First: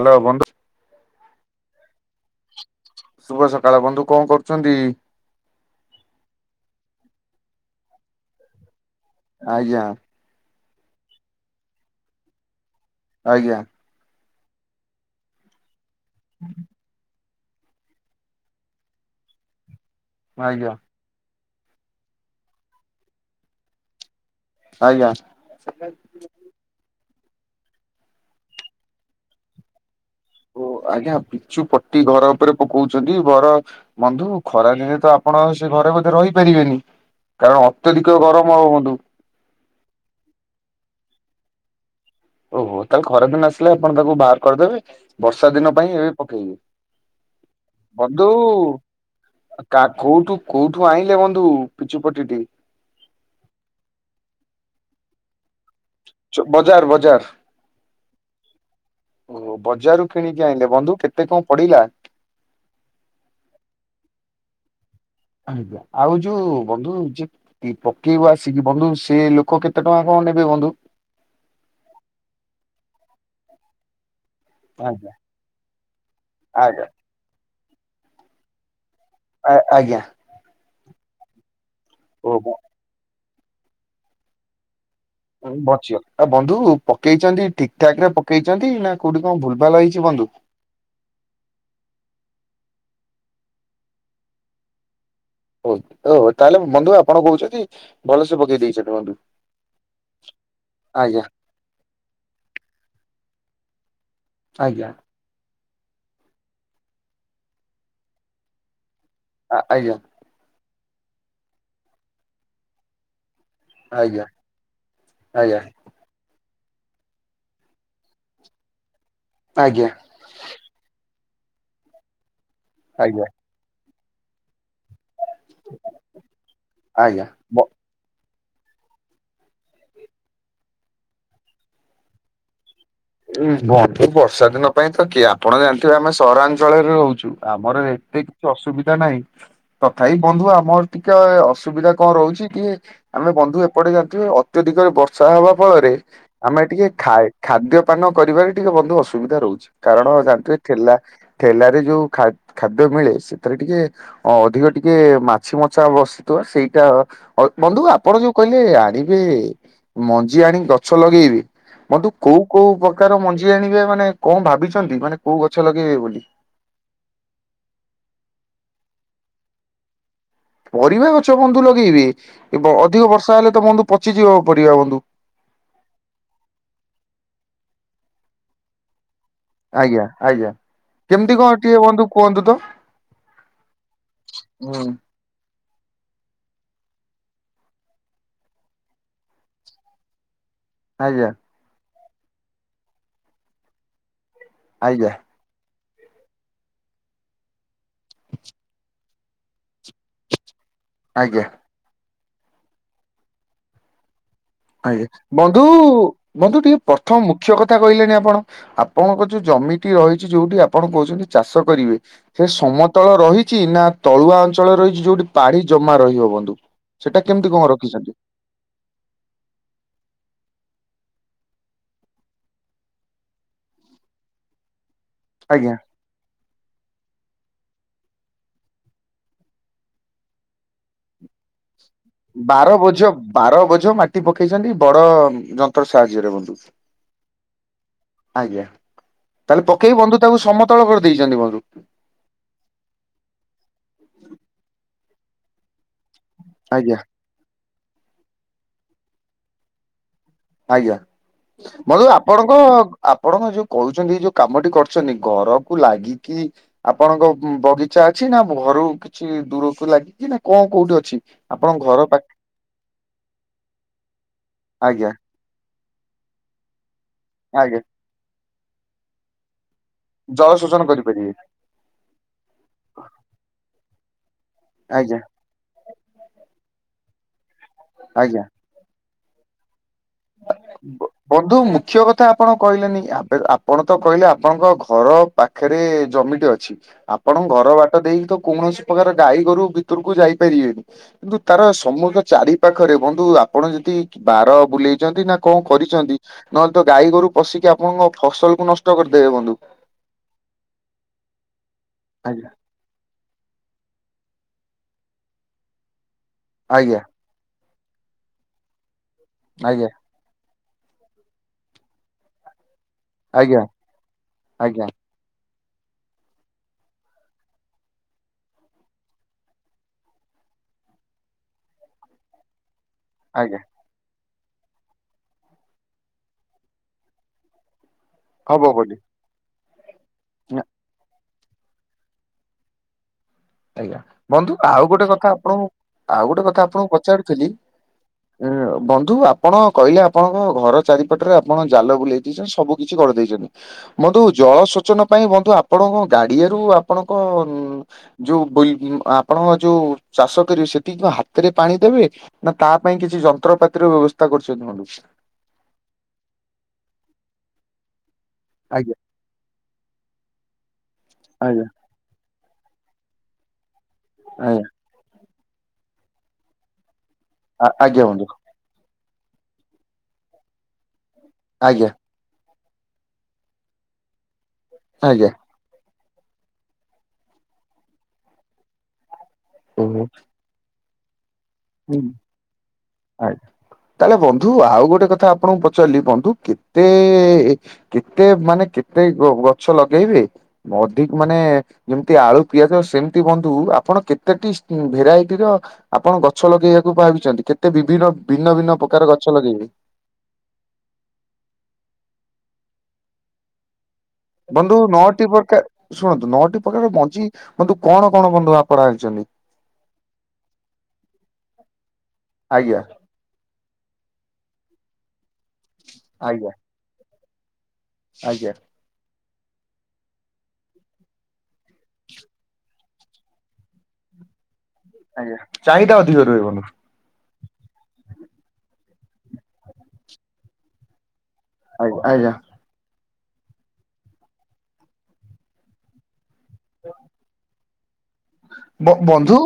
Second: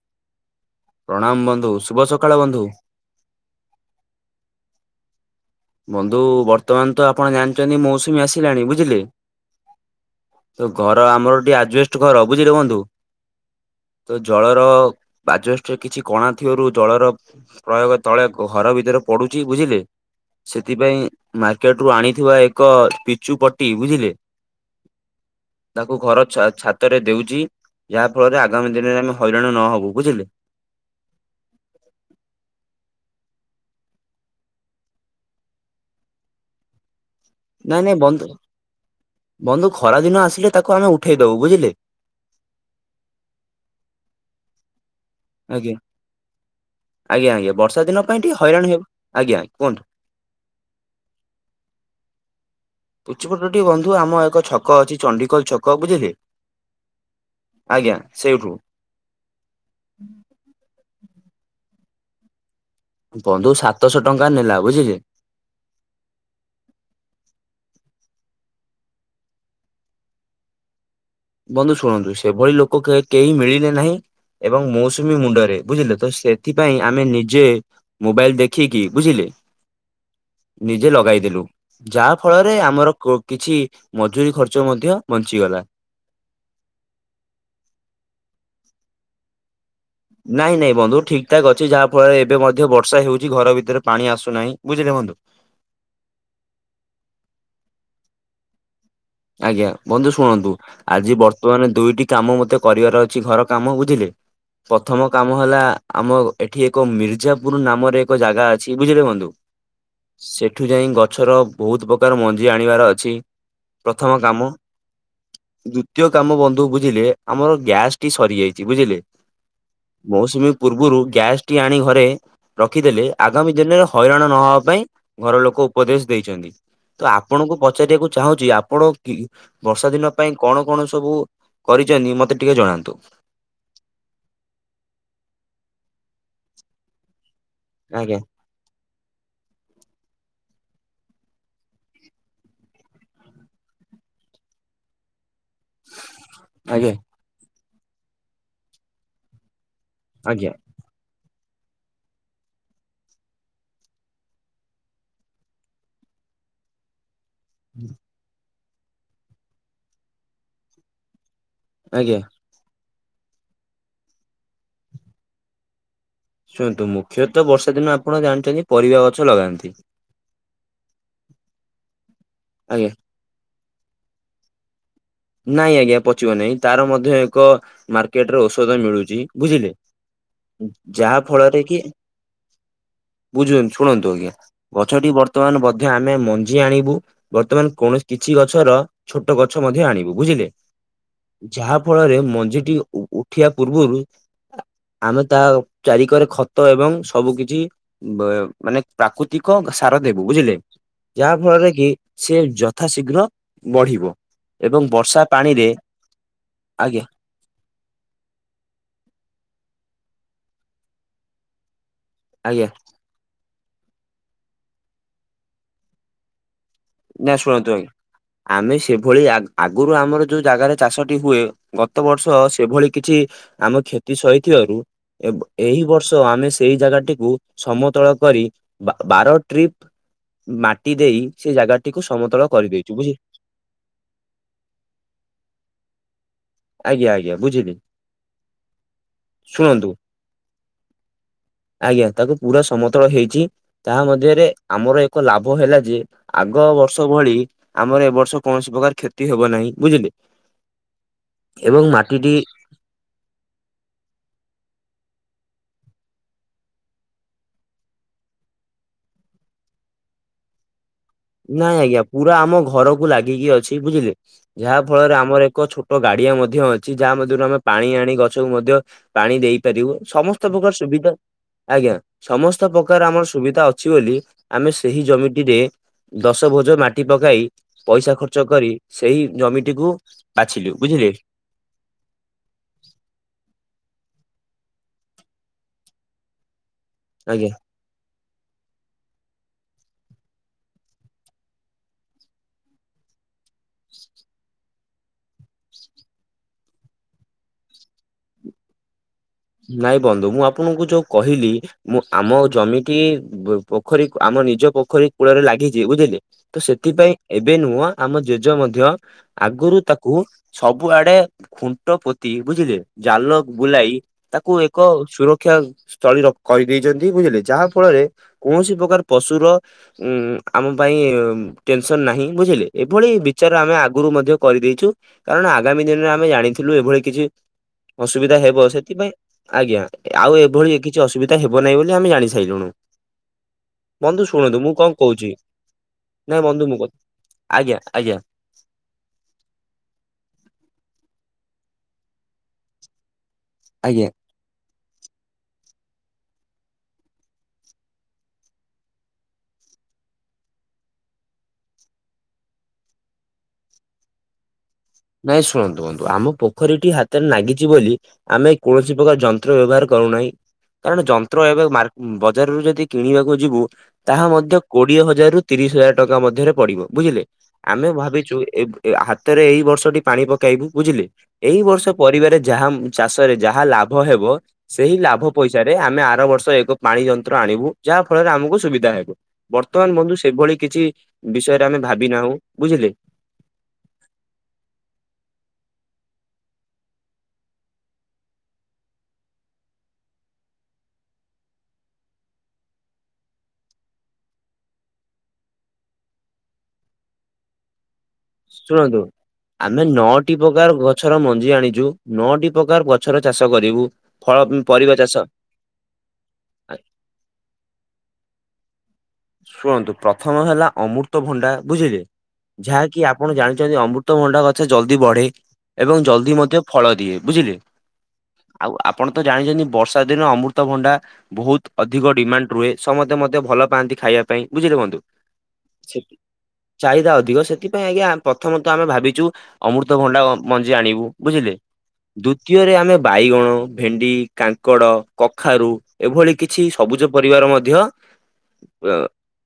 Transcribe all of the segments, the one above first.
Hello ବନ୍ଧୁ ପ୍ରଣାମ ବନ୍ଧୁ। ଶୁଭ ସକାଳ ବନ୍ଧୁ। ଶୁଭ ସକାଳ ବନ୍ଧୁ କଣ କରୁଛନ୍ତି? ବନ୍ଧୁ ବର୍ତ୍ତମାନ ତ ଆପଣ ଜାଣିଛନ୍ତି ମୌସୁମୀ ଆସିଲାଣି ବୁଝିଲେ। ଆଜ୍ଞା ତ ଘର ଆମର ଟିକେ ଆଜବେଷ୍ଟ ଘର ବୁଝିଲେ ବନ୍ଧୁ। ଆଜ୍ଞା। ତ ଜଳର ଆଜବେଷ୍ଟରେ କିଛି କଣା ଥିବାରୁ ଜଳର ପ୍ରୟୋଗ ତଳେ ଘର ଭିତରେ ପଡୁଛି ବୁଝିଲେ। ଆଜ୍ଞା ସେଥିପାଇଁ ମାର୍କେଟ ରୁ ଆଣିଥିବା ଏକ ପିଚୁ ପଟି ବୁଝିଲେ। ଆଜ୍ଞା ତାକୁ ଘର ଛା- ଛା ତରେ ଦେଉଛି ଯାହା ଫଳରେ ଆଗାମୀ ଦିନରେ ଆମେ ହଇରାଣ ନହବୁ ବୁଝିଲେ। ଓ ଆଜ୍ଞା ପିଚୁ ପଟି ଘର ଉପରେ ପକଉଛନ୍ତି ଘର ବନ୍ଧୁ ଖରା ଦିନେ ତ ଆପଣ ସେ ଘରେ ବୋଧେ ରହିପାରିବେନି। କାରଣ ନାଇଁ ନାଇଁ ଅତ୍ୟଧିକ ବନ୍ଧୁ ଗରମ ହବ ବନ୍ଧୁ। ବନ୍ଧୁ ଖରା ଦିନ ଆସିଲେ ତାକୁ ଆମେ ଉଠେଇ ଦବୁ ବୁଝିଲେ। ଓହୋ ତାହେଲେ ଖରାଦିନ ଆସିଲେ ଆପଣ ତାକୁ ବାହାର କରିଦେବେ ବର୍ଷା ଦିନ ଆଜ୍ଞା ପାଇଁ ଏବେ ପକେଇବେ। ଆଜ୍ଞା ଆଜ୍ଞା ବର୍ଷା ଦିନ ପାଇଁ ବନ୍ଧୁ ଟିକେ ହଇରାଣ ହେବୁ। ଆ-ଜ୍ଞା କୁହନ୍ତୁ। କା କୋଉଠୁ କୋଉଠୁ ଆଣିଲେ ବନ୍ଧୁ ପିଚୁପଟିଟେ? ପିଚୁପଟି ଟି ବନ୍ଧୁ ଆମ ଏକ ଛକ ଅଛି ଚଣ୍ଡିକୋଲ ଛ କ ବୁଝିଲେ। ବଜାର ବଜାର ଆଜ୍ଞା ସେଇଠୁ। ଓହୋ ବଜାରରୁ କିଣିକି ଆଣିଲେ ବନ୍ଧୁ କେତେ କଣ ପଡିଲା? ବନ୍ଧୁ ସାତଶହ ଟଙ୍କା ନେଲା ବୁଝିଲେ। ଆଜ୍ଞା ଆଉ ଯୋଉ ବନ୍ଧୁ ଯେ କି ପକେଇବୁ ଆସିକି ବନ୍ଧୁ ସେ ଲୋକ କେତେ ଟଙ୍କା କଣ ନେବେ ବନ୍ଧୁ? ବନ୍ଧୁ ଶୁଣନ୍ତୁ ସେଭଳି ଲୋକ କେ କେହି ମିଳିଲେ ନାହିଁ ଏବଂ ଆଜ୍ଞା ମୌସୁମୀ ମୁଣ୍ଡରେ ବୁଝିଲେ ତ ସେଥିପାଇଁ ଆଜ୍ଞା ଆମେ ନିଜେ ମୋବାଇଲ ଦେଖିକି ବୁଝିଲେ। ଆ ଆଜ୍ଞା। ନିଜେ ଲଗାଇଦେଲୁ ଯାହା ଓ ଫଳରେ ଆମର କ କିଛି ମଜୁୁରୀ ଖର୍ଚ୍ଚ ମଧ୍ୟ ବଞ୍ଚିଗଲା। ବଚିବ ଆଉ ବନ୍ଧୁ ପକେଇଛନ୍ତି ଠିକ ଠାକ ରେ ପକେଇଛନ୍ତି ନା କୋଉଠି କଣ ଭୁଲ ଭାଲ ହେଇଛି। ବନ୍ଧୁ? ନାଇଁ ନାଇଁ ବନ୍ଧୁ ଠିକ୍ ଠାକ୍ ଅଛି ଯାହା ଫଳରେ ଏବେ ମଧ୍ୟ ବର୍ଷା ହେଉଛି ଘର ଭିତରେ ପାଣି ଆସୁନାହିଁ ବୁଝିଲେ ବନ୍ଧୁ। ହଉ ହଉ ତାହେଲେ ବନ୍ଧୁ ଆପଣ କହୁଛନ୍ତି ଭଲସେ ପକେଇ ଦେଇଛନ୍ତି ବନ୍ଧୁ। ଆଜ୍ଞା ବନ୍ଧୁ ଶୁଣନ୍ତୁ ଆଜି ଆଜ୍ଞା ବର୍ତ୍ତ ମାନ ଦୁଇଟି କାମ ମତେ କରିବାର ଅଛି ଘର କାମ ବୁଝିଲେ। ଆଜ୍ଞା ପ୍ରଥମ କାମ ହେଲା ଆମ ଏଠି ଏକ ମିର୍ଜାପୁର ନାମରେ ଏକ ଜାଗା ଅଛି ବୁଝିଲେ ବନ୍ଧୁ। ଆ ଆଜ୍ଞା ସେଠୁ ଯାଇଁ ଗଛର ବୋହୁତ ପକାର ମଞ୍ଜି ଆଣିବାର ଅଛି। ପ୍ରଥମ ଆଜ୍ଞା କାମ ଆଜ୍ଞା ଦୁ ଦ୍ୱିତୀୟ କାମ ବନ୍ଧୁ ବୁଝିଲେ ଆମର ଗ୍ୟାସ୍ ଟି ସରିଯାଇଛି। ବୁଝିଲେ ଆଜ୍ଞା ମୌସୁମୀ ପୂର୍ବରୁ ଗ୍ୟାସ୍ ଟି ଆଣି ଘରେ ରଖିଦେଲେ ଆଜ୍ଞା ଆଗାମୀ ଦିନରେ ହଇରାଣ ନହବା ପାଇଁ ଘର ଲୋକ ଉପଦେଶ ଦେଇଛନ୍ତି। ତ ଆଜ୍ଞା। ବ ଆପଣଙ୍କୁ ପଚାରିବାକୁ ଚାହୁଁଚି ଆପ ପଣ କି ବର୍ଷା ଦିନ ପାଇଁ କଣ କଣ ସବୁ କରିଚନ୍ତି ମତେ ଟିକେ ଜଣାନ୍ତୁ? ଏ ବନ୍ଧୁ ବର୍ଷା ଦିନ ପାଇଁତ କିଏ ଆପଣ ଜାଣିଥିବେ ଆମେ ସହରାଞ୍ଚଳରେ ରହୁଚୁ। ଆମର ଆଜ୍ଞା ଏତେ କିଛି ଅସୁବିଧା ନାହିଁ। ତଥାପି ବନ୍ଧୁ ଆମର ଟିକେ ଅସୁବିଧା କଣ ରହୁଛି କି? ଆମେ ବନ୍ଧୁ ଏପଟେ ଜାଣିଥିବେ ଅତ୍ୟଧିକରେ ବର୍ଷା ହେବା ଫଳରେ ଆମେ ଟିକେ ଆଜ୍ଞା ଖା ଖାଦ୍ୟ ପାନ କରିବାରେ ଟିକେ ବନ୍ଧୁ ଅସୁବିଧା ରହୁଚି। କାରଣ ଆଜ୍ଞା। ଜାଣିଥିବେ ଠେଲା ଠେଲାରେ ଯୋଉ ଖାଦ୍ୟ ମିଳେ ସେଥିରେ ଟିକେ ଅ ଅଧିକ ଟିକେ ମାଛି ମଛା ବସିଥିବ ସେଇଟା ଅ ବନ୍ଧୁ ଆପଣ ଯୋଉ କହିଲେ ଆଣିବେ ମଞ୍ଜିକି ଆଣି ଗଛ ଲଗେଇବେ। ଆଜ୍ଞା। ବନ୍ଧୁ କୋଉ କୋଉ ପକାର ମଞ୍ଜି ଆଣିବେ ମାନେ କଣ ଭାବିଛନ୍ତି। ମାନେ କୋଉ ଗଛ ଲଗେଇବେ ବୋଲି? ଶୁଣନ୍ତୁ ମୁଖ୍ୟତଃ ବର୍ଷା ଦିନରେ ଆପଣ ଜାଣିଛନ୍ତି ପରିବା ଗଛ ଲଗାନ୍ତି। ପରିବା ଗଛ ବନ୍ଧୁ ଲଗେଇବେ ଆଜ୍ଞା। ଅଧିକ ବର୍ଷା ହେଲେ ତ ବନ୍ଧୁ ପଚିଯିବ ପଡିବା ବନ୍ଧୁ। ନାଇଁ ଆଜ୍ଞା ପଚିବ ନାହିଁ। ତାର ମଧ୍ୟ ଏକ ମାର୍କେଟ ରେ ଔଷଧ ମିଳୁଛି। ବୁଝିଲେ ଆଜ୍ଞା ଆଜ୍ଞା ଯାହା କେମିତି କଣ ଫଳରେ ଟିକେ କି ବନ୍ଧୁ କୁହନ୍ତୁ ତ ବୁଝୁଚନ୍ତି ଶୁଣନ୍ତୁ ଆଜ୍ଞା ଗଛ ହୁଁ ଟି ବର୍ତ୍ତ ବର୍ତ୍ତମାନ ବଧ୍ୟ ଆମେ ମଞ୍ଜି ଆଣିବୁ ବର୍ତ୍ତମାନ କୌଣସି କିଛି ଗଛର ଛୋଟ ଗଛ ମଧ୍ୟ ଆଣିବୁ ତୋ ବୁଝିଲେ। ଆଜ୍ଞା ଯାହା ଫଳରେ ମଞ୍ଜିଟି ଉ ଉଠିବା ପୂର୍ବରୁ ଆଜ୍ଞା ଆମେ ତା ଚାରିିକରେ ଖତ ଏବଂ ସବୁ କିଛି ବା ମାନେ ପ୍ରାକୃତିକ ସାର ଦେବୁ ବୁଝିଲେ। ଯାହା ଆଜ୍ଞା ଫଳରେ କି ସେ ଯଥା ଶୀଘ୍ର ବଢିବ ଏବଂ ଆଜ୍ଞା ବର୍ଷା ବନ୍ଧୁ ପାଣିରେ ବନ୍ଧୁ ଟିକେ ଆଜ୍ଞା ପ୍ରଥମ ମୁଖ ମୁଖ୍ୟ କଥା କହିଲେନି ଆପଣ ଆପଣଙ୍କ ଯୋଉ ଜମିଟି ରହିଛି ଯୋଉଠି ଆପଣ କହୁଚନ୍ତି ଚାଷ କରିବେ। ଖାଲି ଆଜ୍ଞା ସମତଳ ରହିଛି। ନା ତଳୁଆ ଅଞ୍ଚଳର ରହିଛି ଯୋଉଠି ପାଢି ଜମା ରହିବ ବନ୍ଧୁ। ସେଟା ନା କେମିତି କଣ ଶୁଣନ୍ତୁ ଆଜ୍ଞା ରଖିଛନ୍ତି ଆମେ ସେଭଳି ଆଗ ଆଗରୁ ଆମର ଯୋଉ ଜାଗାରେ ଚାଷଟି ହୁଏ ଗତ ବର୍ଷ ସେଭଳି କିଛି ଆମ କ୍ଷତି ସହିଥିବାରୁ ଏବ ଆଜ୍ଞା। ଏହିଇ ବର୍ଷ ଆମେ ସେଇ ଜାଗାଟି କୁ ସମତଳ କରି ବାର ଟ୍ରିପ୍ ମାଟି ଦେଇ ସେ ଜାଗାଟି ବାର ବୋଝ ବାର ବୋଝ ମାଟି ପକେଇଚନ୍ତି ବଡ ଯନ୍ତ୍ର ସାହାଯ୍ୟରେ ବନ୍ଧୁ। ଆଜ୍ଞା ଆଜ୍ଞା ବୁଝିଲି। ଆଜ୍ଞା ତାହେଲେ ଶୁଣନ୍ତୁ ପକେଇ ବନ୍ଧୁ ତାକୁ ସମତଳ କରିଦେଇଛନ୍ତି ବନ୍ଧୁ। ଆଜ୍ଞା ତାକୁ ପୁରା ସମତଳ ହେଇଛି ତାହା ମଧ୍ୟରେ ଆମର ଏକ ଲାଭ ହେଲା ଯେ ଆଗ ଆଜ୍ଞା ବର୍ଷ ଭଳି ଆମର ଏ ବର୍ଷ କୌଣସି ପ୍ରକାର କ୍ଷତି ହବ ନାହିଁ। ବୁଝିଲେ ଆଜ୍ଞା ଏବଂ [unintelligible] ମାଟିଟି ଆପଣଙ୍କ ଆପଣଙ୍କ ଯୋଉ କହୁଚନ୍ତି। ଏଇ ଯୋଉ କାମଟି କରୁଛନ୍ତି ଘରକୁ ଲାଗିକି ଆପଣଙ୍କ ବଗିଚା ଅଛି ନା ଘରୁ କିଛି ଦୂରକୁ ଲାଗିକି ନା କଣ କୋଉଠି ଅଛି? ନାଇଁ ଆପଣଙ୍କ ଘର ଆଜ୍ଞା ପାଖ ପୁରା ଆମ ଘରକୁ ଲାଗିକି ଅଛି ବୁଝିଲେ ଯାହା ଆଜ୍ଞା ଫଳରେ ଆମର ଏକ ଛୋଟ ଟ ଗାଡିଆ ମଧ୍ୟ ଅଛି। ଯାହା ମଧ୍ୟରୁ ଆମେ ଆଜ୍ଞା ପାଣି ଆଣି ଗଛକୁ ମଧ୍ୟ ପାଣି ଦେଇପାରିବୁ। ସମସ୍ତ ଜଳ ପ୍ରକାର ଶୋଷଣ ସୁବିଧା କରିପାରିବେ ଆଜ୍ଞା। ସମସ୍ତ ପ୍ରକାର ଆମର ସୁବିଧା ଅଛି ବୋଲି ଆମେ ସେହି ଆଜ୍ଞା ଜମିଟିରେ ଦଶ ଭୋଜ ମାଟି ପକାଇ ପଇସା ଆଜ୍ଞା। ଖର୍ଚ୍ଚ କରି ସେଇ ଜମିଟିକୁ ବାଛିଲୁ, ବୁଝିଲୁ? ବନ୍ଧୁ ମୁଖ୍ୟ କଥା ଆପଣ କହିଲେନି ଆପଣ ତ କହିଲେ ଆପଣଙ୍କ ଘର ପାଖରେ ଜମିଟେ ଅଛି, ଆଜ୍ଞା। ଆପଣ ଘର ବାଟ ଦେଇକି ତ କୌଣସି ପ୍ରକାର ଗାଈ ଗୋରୁ ଭିତରକୁ ଯାଇପାରିବେନି, କିନ୍ତୁ ତାର ସମୁଦ୍ର ଚାରି ପାଖରେ ବନ୍ଧୁ ଆପଣ ଯଦି ବାର ବୁଲେଇ ନା କଣ କରିଛନ୍ତି ନହେଲେ ତ ଗାଈ ଗୋରୁ ପଶିକି ଆପଣଙ୍କ ଫସଲ କୁ ନଷ୍ଟ କରିଦେବେ ବନ୍ଧୁ। ନାଇଁ ବନ୍ଧୁ ମୁଁ ଆପଣଙ୍କୁ ଯୋଉ କହିଲି ମୁଁ ଆମ ଆଜ୍ଞା ଜମି କି ପୋଖରୀ ଆମ ନିଜ ପୋଖରୀ କୂଳରେ ଲାଗିଛି, ବୁଝିଲେ ତ ଆଜ୍ଞା ସେଥିପାଇଁ ଏବେ ନୁହଁ ଆମ ଜେଜ ମଧ୍ୟ ଆଗରୁ ଆଜ୍ଞା ତାକୁ ସବୁଆଡେ ଖୁଣ୍ଟ ପୋତି ବୁଝିଲେ ଜାଲ ଆଜ୍ଞା ବୁଲାଇ ତାକୁ ଏକ ଆଜ୍ଞା ସୁରକ୍ଷା ସ୍ଥଳୀ ରଖି କହି ଦେଇଛନ୍ତି, ବୁଝିଲେ ଯାହା ଫଳରେ କୌଣସି ପ୍ରକାର ପଶୁର ଉଁ, ଉଁ ଆମ ପାଇଁ ଟେନସନ ନାହିଁ ବୁଝିଲେ। ଏଭଳି ବିଚାର ଆଜ୍ଞା ଆମେ ଆଗରୁ ମଧ୍ୟ କରି ଦେଇଛୁ, କାରଣ ଆଗାମୀ ଦିନରେ ଆମେ ଜାଣିଥିଲୁ ଏଭଳି କିଛି ଅସୁବିଧା ହବ ହେବ ସେ ବୋଲି ଆଜ୍ଞା, ଆଉ ଏଭଳି କିଛି ଅସୁବିଧା ହେବ ନାହିଁ ବୋଲି ଆମେ ଜାଣି ସାଇଲୁଣିୁ। ଆଜ୍ଞା, ବନ୍ଧୁ ଆଉ ଗୋଟେ କଥା ଆପଣଙ୍କୁ ଆଉ ନାଇଁ ଗୋଟେ କଥା ବନ୍ଧୁ ମୁଁ ଆପଣଙ୍କୁ ପଚାରୁଥିଲି। ଆଜ୍ଞା ଆଜ୍ଞା ବନ୍ଧୁ ଆପଣ କହିଲେ ଆପଣଙ୍କ ଘର ଚାରିପଟ ରେ ଆପଣ ଜାଲ ବୁଲେଇ ଦେଇଛନ୍ତି ସବୁ କିିଛି କରି ଦେଇଛନ୍ତି। ଆଜ୍ଞା। ବନ୍ଧୁ ଜଳସେଚନ ପାଇଁ ବନ୍ଧୁ ଆପଣଙ୍କ ଗାଡିଆରୁ ଆପଣଙ୍କ ଉଁ ଯୋଉ ବିଲ୍ ଆପଣ ଯୋଉ ଚାଷ କରିବେ ସେଠି ହାତରେ ପାଣି ଦେବେ ନା ତା ପାଇଁ କିଛି ଯନ୍ତ୍ରପାତିର ବ୍ୟବସ୍ଥା କରୁଛନ୍ତି ମନୁକୁ। ନାଇଁ ଶୁଣନ୍ତୁ ବନ୍ଧୁ ଆମ ପୋଖରୀଟି ହାତରେ ନାଗିଛି ବୋଲି ଆମେ ଆଜ୍ଞା କୌଣସି ପ୍ରକାର ଯନ୍ ଯନ୍ତ୍ର ବ୍ୟବହାର କରୁନାହିଁ କାରଣ ଯନ୍ତ୍ର ଏବେ ଆଜ୍ଞା ମା ବଜାରରୁ ଯଦି କିଣିବାକୁ ଯିବୁ ତାହା ମଧ୍ୟ ଆଜ୍ଞା କୋଡିଏ ହଜାର, ରୁ ତିରିଶ ହଜାର ଟଙ୍କା ମଧ୍ୟରେ ପଡିବ ବୁଝିଲେ ଆମେ ଆଜ୍ଞା ବନ୍ଧୁ ଭାବିଛୁ ହାତରେ ଏଇ ବର୍ଷଟି ପାଣି ପକେଇବୁ ବୁଝିଲେ ଏଇ ବର୍ଷ ଆଜ୍ଞା ପରିବାରେ ଯାହା ଚାଷରେ ଯାହା ଲାଭ ହେବ ସେଇ ଲାଭ ଆଜ୍ଞା। ପଇସା ରେ ଆମେ ଆର ବର୍ଷ ଏକ ପାଣି ଯନ୍ତ୍ର ଆଣିବୁ ଯାହା ଫଳରେ ଆମକୁ ସୁବିଧା ହେବ। ବର୍ତ୍ତମାନ ଓହୋ। ବନ୍ଧୁ ସେଭଳି କିଛି ବିଷୟରେ ଆମେ ହୁଁ ଭାବି ନାହୁଁ ବୁଝିଲେ। ଆଜ୍ଞା, ତାହେଲେ ବନ୍ଧୁ ଆଉ ଗୋଟେ କଥା ଆପଣଙ୍କୁ ପଚାରିଲି ବନ୍ଧୁ କେତେ କେତେ ମାନେ କେତେ ଗ ଗଛ ଲଗେଇବେ ଅଧିକ ମାନେ ଯେମିତି ଆଳୁ, ପିଆଜ ସେମିତି ବନ୍ଧୁ ଆପଣ କେତେଟି ସି ଭେରାଇଟିର ଆପଣ ଷୋଳ କେୟା କୁ ଭାବିଛନ୍ତି କେତେ ବିଭିନ୍ନ ଭିନ୍ନ ଭିନ୍ନ ପ୍ରକାର ଗଛ ଲଗେଇବେ। ଟି ପ୍ରକାର ଗଛର ମଞ୍ଜି ଆଣିଛୁ ନଅଟି ପ୍ରକାର ଗଛର ଚାଷ କରିବୁ। ଫଳ ବନ୍ଧୁ ପରିବା ଚାଷ ନଅଟି ପ୍ରକାର ଶୁଣନ୍ତୁ ନଅଟି ଆ- ପ୍ରକାର ମଞ୍ଜି ବନ୍ଧୁ କଣ, କଣ ବନ୍ଧୁ ଆପଣ ଆଣିଛନ୍ତି। ଶୁଣନ୍ତୁ ପ୍ରଥମ ହେଲା ଅମୃତ ଭଣ୍ଡା ବୁଝିଲେ ଆଜ୍ଞା ଯାହାକି ଆପ ଆପଣ ଜାଣିଛନ୍ତି ଅମୃତଭଣ୍ଡା ଗଛ ଜଲ୍ଦି ବଢେ ଏବଂ ଜଲ୍ଦି ଆଜ୍ଞା ମଧ୍ୟ ଫଳ ଦିଏ ବୁଝିଲେ। ଆଜ୍ଞା ଆଉ ଆପଣ ତ ଜାଣିଛନ୍ତି ବର୍ଷା ଦିନ ଅମୃତଭଣ୍ଡା ବହୁତ ଅଧିକ ଡିମାଣ୍ଡ ରୁହେ। ସମସ୍ତେ ମଧ୍ୟ ଭଲ ପାଆନ୍ତି ଖାଇବା ପାଇଁ ବୁଝିଲେ ବନ୍ଧୁ ଆଜ୍ଞା ଚାହିଦା ସେ ଅଧିକ ରୁହେ ବନ୍ଧୁ ଚାହିଦା ଅଧିକ ସେଥିପାଇଁ ଆଜ୍ଞା ପ୍ରଥମତ ଆମେ ଭାବିଚୁ ଅମୃତଭଣ୍ଡା ମଞ୍ଜି ଆଣିବୁ ବୁଝିଲେ। ଆଜ୍ଞା, ଆଜ୍ଞା। ଦୃତୀୟରେ ଆମେ ବାଇଗଣ, ଭେଣ୍ଡି, କାଙ୍କଡ଼, କଖାରୁ, ଏଭଳି କିଛି ସବୁଜ ପରିବାର ମଧ୍ୟ ମୋ ବନ୍ଧୁ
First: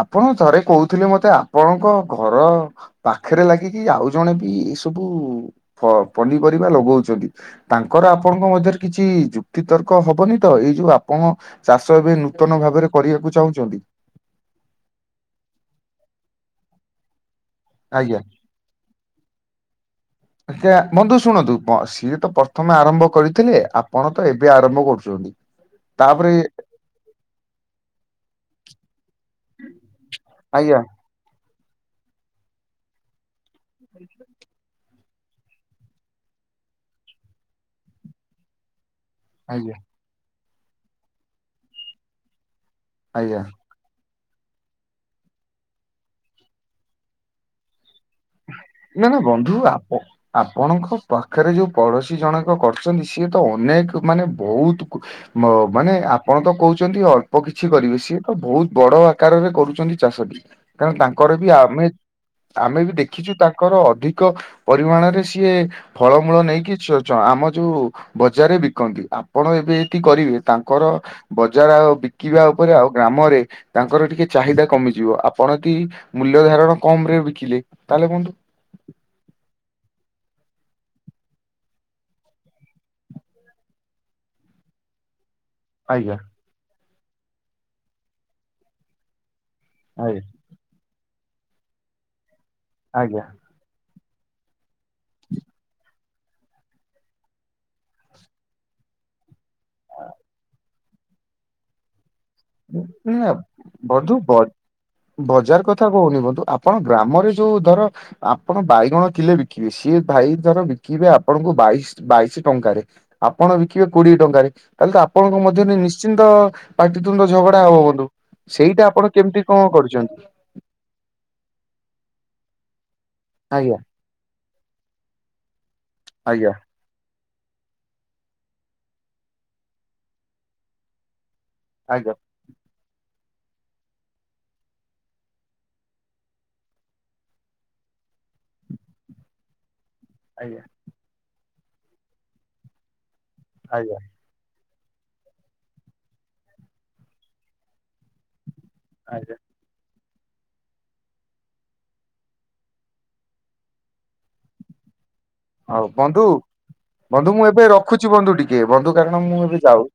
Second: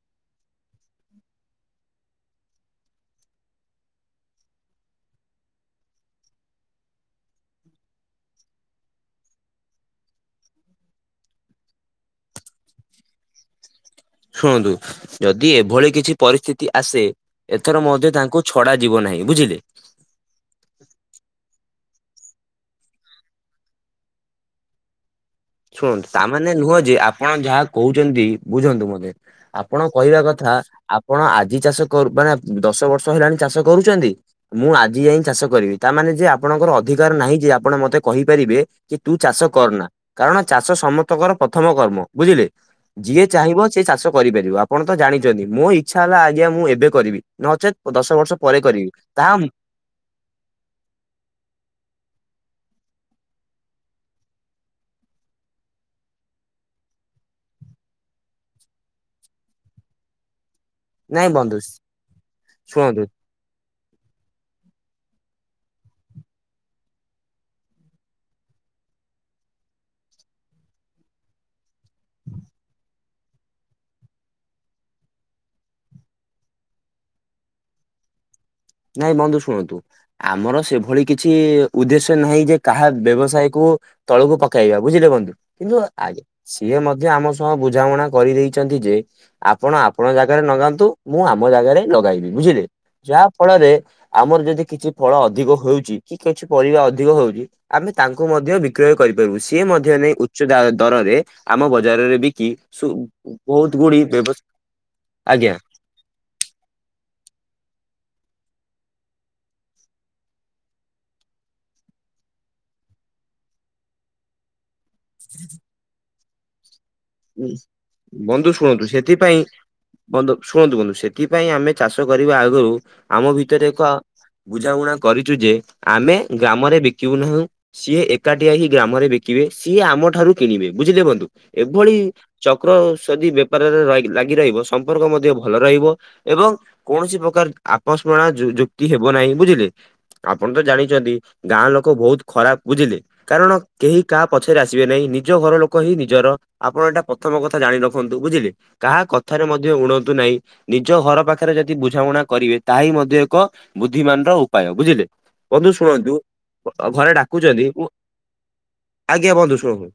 ଆପଣ ଥରେ କହୁଥିଲେ ମତେ ଆପଣଙ୍କ ଘର ପାଖରେ ଲାଗିକି ଆଉ ଜଣେ ବି ଏଇ ସବୁ ପନିପରିବା ଲଗଉଛନ୍ତି। ତାଙ୍କର ଆପଣଙ୍କ ମଧ୍ୟରେ କିଛି ଯୁକ୍ତି ତର୍କ ହବନି ତ ଏଇ ଯୋଉ ଆପଣ ଚାଷ ଏବେ ନୂତନ ଭାବରେ କରିବାକୁ ଚାହୁଁଛନ୍ତି। ଶୁଣନ୍ତୁ ଯଦି ଏଭଳି କିଛି ପରିସ୍ଥିତି ଆସେ। ଏଥର ମଧ୍ୟ ଆଜ୍ଞା। ତାଙ୍କୁ ଛଡା ଯିବ ନାହିଁ ବୁଝିଲେ। ଆଜ୍ଞା, ବନ୍ଧୁ ଶୁଣନ୍ତୁ ସିଏ ତ ପ୍ରଥମେ ଆରମ୍ଭ କରିଥିଲେ। ଆପଣ ତ ଏବେ ଆରମ୍ଭ କରୁଛନ୍ତି। ଶୁଣନ୍ତୁ ତା ତାପରେ ମାନେ ନୁହଁ ଯେ ଆପଣ ଯାହା କହୁଛନ୍ତି ବୁଝନ୍ତୁ ମତେ ଆପଣ କହିବା କଥା ଆଜ୍ଞା ଆପଣ ଆଜି ଚାଷ କରୁ ମାନେ ଦଶ ବର୍ଷ ହେଲାଣି ଚାଷ କରୁଛନ୍ତି। ମୁଁ ଆଜି ଯାଇ ଚାଷ କରିବି ତା ମାନେ ଯେ ଆପଣଙ୍କର ଅଧିକାର ନାହିଁ ଯେ ଆପଣ ମତେ କହିପାରିବେ। କି ତୁ ଚାଷ ଆଜ୍ଞା କରନା କାରଣ ଚାଷ ସମସ୍ତଙ୍କର ପ୍ରଥମ କର୍ମ ବୁଝିଲେ ଯିଏ ଆଜ୍ଞା। ଚାହିଁବ ସେ ଚାଷ କରିପାରିବ ଆପଣ ତ ଜାଣିଛନ୍ତି ମୋ ଇଚ୍ଛା ହେଲା ଆଜ୍ଞା ମୁଁ ଏବେ କରିବି ନଚେତ୍ ଦଶ ବର୍ଷ ପରେ କରିବି ତାହା ବାପ ଆପଣଙ୍କ ପାଖରେ ଯୋଉ ପଡୋଶୀ ଜଣକ କରୁଛନ୍ତି ସିଏ ତ ଅନେକ୍ ମାନେ ବହୁତ୍ ମାନେ ଆପଣ ତ କହୁଛନ୍ତି ଅଳ୍ପ କିଛି କରିବେ ସିଏ ତ ବହୁତ ବଡ ଆକାରରେ କରୁଛନ୍ତି ଚାଷ ଟି କାରଣ ନାଇଁ ତାଙ୍କର ବି ବନ୍ଧୁ ଆମେ ଆମେ ବି ଶୁଣନ୍ତୁ ଦେଖିଛୁ ତାଙ୍କର ଅଧିକ ପରିମାଣରେ ସିଏ ଫଳମୂଳ ନେଇକି ଛ ଆମ ଯୋଉ ବଜାରରେ ବିକନ୍ତି ଆପଣ ଏବେ ଏଠି କରିବେ ତାଙ୍କର ବଜାର ଆଉ ବିକିବା ଉପରେ ଆଉ ଗ୍ରାମରେ। ତାଙ୍କର ଟିକେ ଚାହିଦା କମିଯିବ ଆପଣ ଯଦି ମୂଲ୍ୟ ଧାରଣ କମ ରେ ବିକିଲେ ତାହେଲେ ବନ୍ଧୁ। ନାଇଁ ବନ୍ଧୁ ଶୁଣନ୍ତୁ। ଆମର ସେଭଳି କିଛି ଉଦ୍ଦେଶ୍ୟ ନାହିଁ ଯେ କାହା ବ୍ୟବସାୟକୁ ତଳକୁ ପକେଇବା ବୁଝିଲେ ବନ୍ଧୁ। କିନ୍ତୁ ଆଜ୍ଞା। ଆଜି ସିଏ ମଧ୍ୟ ଆମ ସହ ବୁଝାମଣା କରିଦେଇଛନ୍ତି ଯେ। ଆପଣ ଆପଣ ଆଜ୍ଞା ଜାଗାରେ ଲଗାନ୍ତୁ ମୁଁ ଆମ ଜାଗାରେ ଲଗାଇବି ବୁଝିଲେ ଆଜ୍ଞା ଯାହା ଫଳରେ ଆମର ଯଦି କିଛି ଫଳ ଅଧିକ ହଉଛି କି କିଛି ପରିବା ଅଧିକ ହଉଛି। ଆମେ ତାଙ୍କୁ ମଧ୍ୟ ବିକ୍ରୟ କରିପାରିବୁ ସିଏ ମଧ୍ୟ ନେଇ ଉଚ୍ଚ ଦା ଦରରେ ଆମ ବଜାରରେ କି ଉଁ, ନା ବହୁତ ଗୁଡି ବନ୍ଧୁ ବ ବ୍ୟବସ୍ ଆଜ୍ଞା। ବଜାର କଥା କହୁନି ବନ୍ତୁ ଆପଣ ଗ୍ରାମରେ ଯୋଉ ଧର ଆପଣ ବାଇଗଣ ଥିଲେ ବିକିବେ ସିଏ ଭାଇ ଧର ବିକିବେ ଆପଣଙ୍କୁ ବାଇଶ ବାଇଶି ଟଙ୍କାରେ ଆପଣ ବିକିବେ କୋଡିଏ ଟଙ୍କାରେ ତାହେଲେ ତ ଆପଣଙ୍କ ମଧ୍ୟରେ ନିଶ୍ଚିନ୍ତ ପାଟି ପାଟି ତୁଣ୍ଡ ଝଗଡା ହବ ବନ୍ଧୁ ଶୁଣନ୍ତୁ ସେଇଟା ଆପଣ ସେଥିପାଇଁ କେମିତି କଣ କରୁଛନ୍ତି। ବନ୍ଧୁ ଶୁଣନ୍ତୁ ବନ୍ଧୁ ସେଥିପାଇଁ ଆମେ ଚାଷ କରିବା ଆଗରୁ ଆମ ଭିତରେ ଆଜ୍ଞା ଏକ ବୁଝାବୁଣା କରିଛୁ ଯେ ଆମେ ଆଜ୍ଞା ଗ୍ରାମରେ ବିକିବୁ ନାହିଁ। ସିଏ ଏକାଠିଆ ହି ଗ୍ରାମରେ ବିକିବେ ସିଏ ଆମ ଠାରୁ କିଣିବେ ବୁଝିଲେ ବୁନ୍ଦୁ ଏଭଳି ଆଜ୍ଞା ଚକ୍ର ସଦି ବେପାରରେ ଲାଗି ରହିବ ସମ୍ପର୍କ ମଧ୍ୟ ଭଲ ରହିବ ଏବଂ କୌଣସି ପ୍ରକାର ଆକସ୍ମଣ ଯୁକ୍ତି ହେବ ନାହିଁ ବୁଝିଲେ। ଆପଣ ଆଜ୍ଞା ତ ଜାଣିଛନ୍ତି ଗାଁ ଲୋକ ବହୁତ ଖରାପ ବୁଝିଲେ କାରଣ ଆଜ୍ଞା କେହି କାହା ପଛରେ ଆସିବେ ନାହିଁ ନିଜ ଘର ଲୋକ ହିଁ ନିଜର ଆପଣ ଏଇଟା ପ୍ରଥମ କଥା ଜାଣି ରଖନ୍ତୁ ବୁଝିଲେ। କାହା ଆଜ୍ଞା କଥାରେ ମଧ୍ୟ ଉଣନ୍ତୁ ନାହିଁ ନିଜ ଘର ପାଖରେ ଯଦି ବୁଝାମଣା କରିବେ ତାହାହିିଁ ମଧ୍ୟ ଏକ ବୁଦ୍ଧିମାନ ର ଉପାୟ ବୁଝିଲେ। ବନ୍ଧୁ ଶୁଣନ୍ତୁ ଘରେ ବନ୍ଧୁ ଏବେ ଡାକୁଛନ୍ତି ମୁଁ ରଖୁଛି ବନ୍ଧୁ ଟିକେ ବନ୍ଧୁ କାରଣ ଆଜ୍ଞା ମୁଁ ଏବେ ବନ୍ଧୁ ଯାଉ ଶୁଣନ୍ତୁ।